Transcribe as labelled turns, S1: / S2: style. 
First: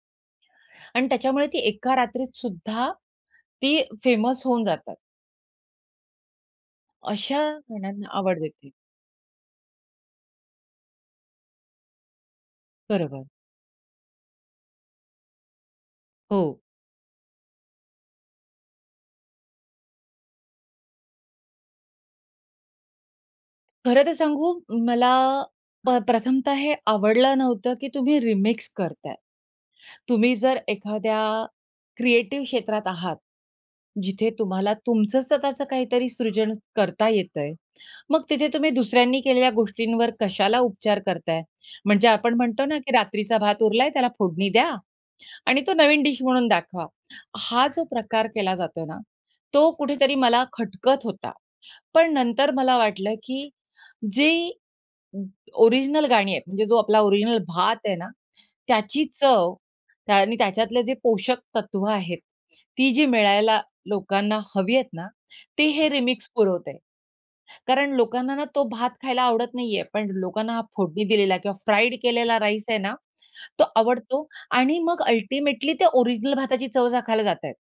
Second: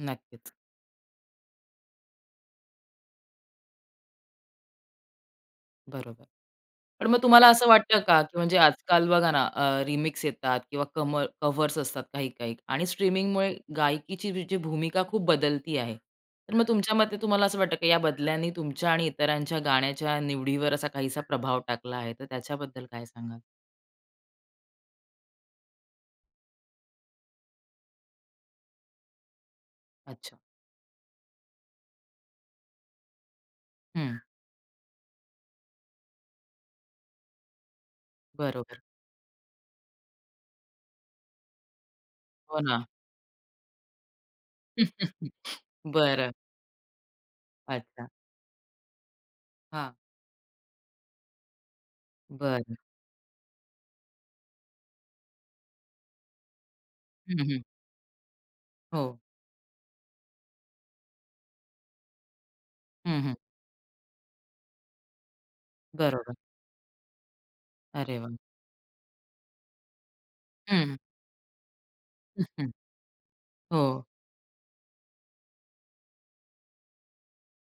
S1: नक्कीच.
S2: आणि त्याच्यामुळे ती एका रात्रीतसुद्धा ती फेमस होऊन जातात.
S1: बरोबर. पण मग
S2: अशा
S1: तुम्हाला असं वाटतं
S2: गाण्यांना
S1: का, की
S2: आवड
S1: म्हणजे
S2: देते.
S1: आजकाल बघा ना अ, रिमिक्स येतात किंवा कम कव्हर्स असतात काही-काही आणि
S2: बरोबर.
S1: स्ट्रीमिंगमुळे गायकीची जी भूमिका खूप बदलती आहे, तर
S2: हो.
S1: मग तुमच्या मते तुम्हाला असं वाटतं, की या बदल्यांनी तुमच्या आणि इतरांच्या गाण्याच्या निवडीवर असा काहीसा प्रभाव टाकला आहे. तर त्याच्याबद्दल काय सांगाल?
S2: खरं तर सांगू मला अ, प्रथमतः हे आवडलं नव्हतं, की तुम्ही रिमिक्स करताय. तुम्ही
S1: अच्छा.
S2: जर एखाद्या क्रिएटिव्ह क्षेत्रात आहात.
S1: हं.
S2: जिथे तुम्हाला तुमचं स्वतःच काहीतरी सृजन करता येतंय. मग तिथे तुम्ही
S1: बरोबर.
S2: दुसऱ्यांनी केलेल्या गोष्टींवर कशाला उपचार करताय, म्हणजे आपण
S1: हो
S2: म्हणतो ना,
S1: ना.
S2: की रात्रीचा भात उरलाय, त्याला फोडणी द्या आणि तो नवीन डीश
S1: बरं.
S2: म्हणून दाखवा. हा जो
S1: अच्छा.
S2: प्रकार केला जातोय ना, तो
S1: हां.
S2: कुठेतरी मला खटकत होता. पण नंतर
S1: बरं.
S2: मला वाटलं, की जी ओरिजिनल गाणी आहेत, म्हणजे जो आपला
S1: हं,
S2: ओरिजिनल
S1: हं.
S2: भात आहे ना, त्याची
S1: हो.
S2: चव आणि त्याच्यातले जे पोषक तत्त्व आहेत, ती जी
S1: हं, हं.
S2: मिळायला लोकांना हवी आहेत ना, ते हे रिमिक्स
S1: बरोबर.
S2: पुरवतंय कारण
S1: अरे वाह!
S2: लोकांना ना तो भात खायला आवडत नाहीये, पण लोकांना हा
S1: हं, हं.
S2: फोडणी दिलेला किंवा फ्राईड केलेला राईस आहे ना, तो
S1: हो.
S2: आवडतो आणि मग अल्टिमेटली ते ओरिजिनल भाताची चव चाखायला जातायेत.